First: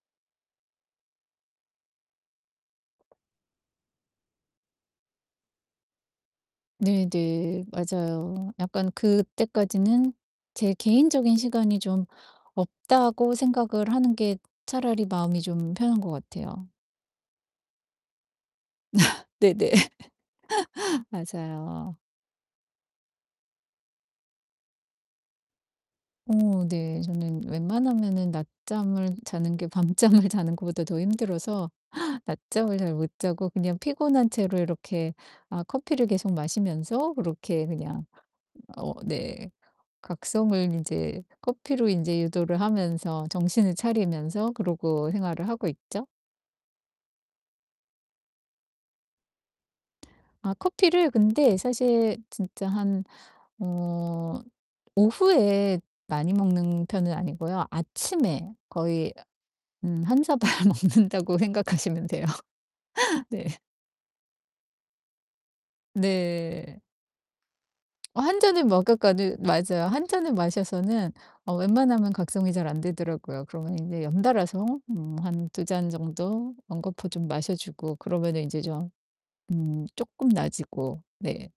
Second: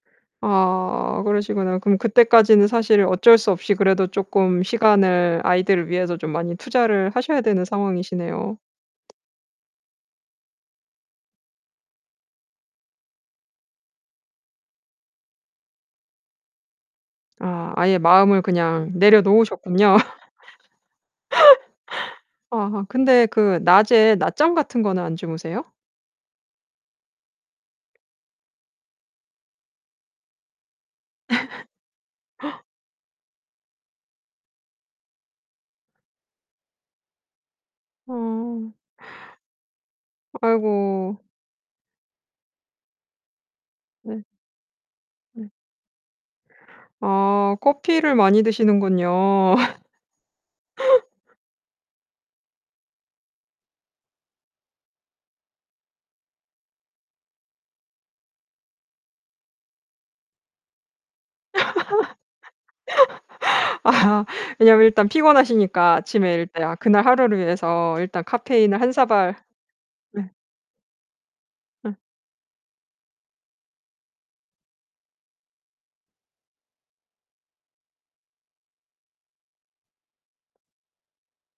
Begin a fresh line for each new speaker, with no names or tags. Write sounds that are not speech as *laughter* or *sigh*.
아 그러시구나. 그럼 그때까지는 사실 어쩔 수 없이 그래도 쪼끔 시간을 아이들을 위해서 좀 많이 투자를 하셔야 되는
네네 맞아요.
상황이시네요.
약간 그때까지는 제 개인적인 시간이 좀 없다고 생각을 하는 게 차라리 마음이 좀 편한 것 같아요.
아 아예 마음을 그냥
*laughs* 네네.
내려놓으셨군요.
*laughs* 맞아요.
*laughs* 아 근데 그 낮에 낮잠 같은 거는 안 주무세요?
어 네 저는 웬만하면은 낮잠을 자는 게 밤잠을 자는 것보다 더 힘들어서
*laughs* *gasps*
낮잠을 잘 못 자고 그냥 피곤한 채로 이렇게 아 커피를 계속 마시면서 그렇게 그냥
어. *gasps*
어 네. 각성을
아이고.
인제 커피로 인제 유도를 하면서 정신을
네.
차리면서 그러고 생활을
네.
하고 있죠.
아 커피를 많이 드시는군요.
아 커피를
*laughs*
근데 사실 진짜 한 어 오후에 많이 먹는 편은 아니고요 아침에 거의 어 음 1 사발 먹는다고 생각하시면 돼요. 네.
*laughs* 아 왜냐면 일단 피곤하시니까 아침에 일다 아
네.
그날 하루를 위해서
어
일단
1 잔을
카페인을 1 사발
먹었거는 맞아요. 1
네.
잔을 마셔서는 어
예.
웬만하면 각성이 잘 안 되더라고요. 그러면 인제 연달아서 음 한 2 잔 정도 연거푸 좀 마셔주고 그러면은 인제 좀 음 쪼끔 나아지고 네.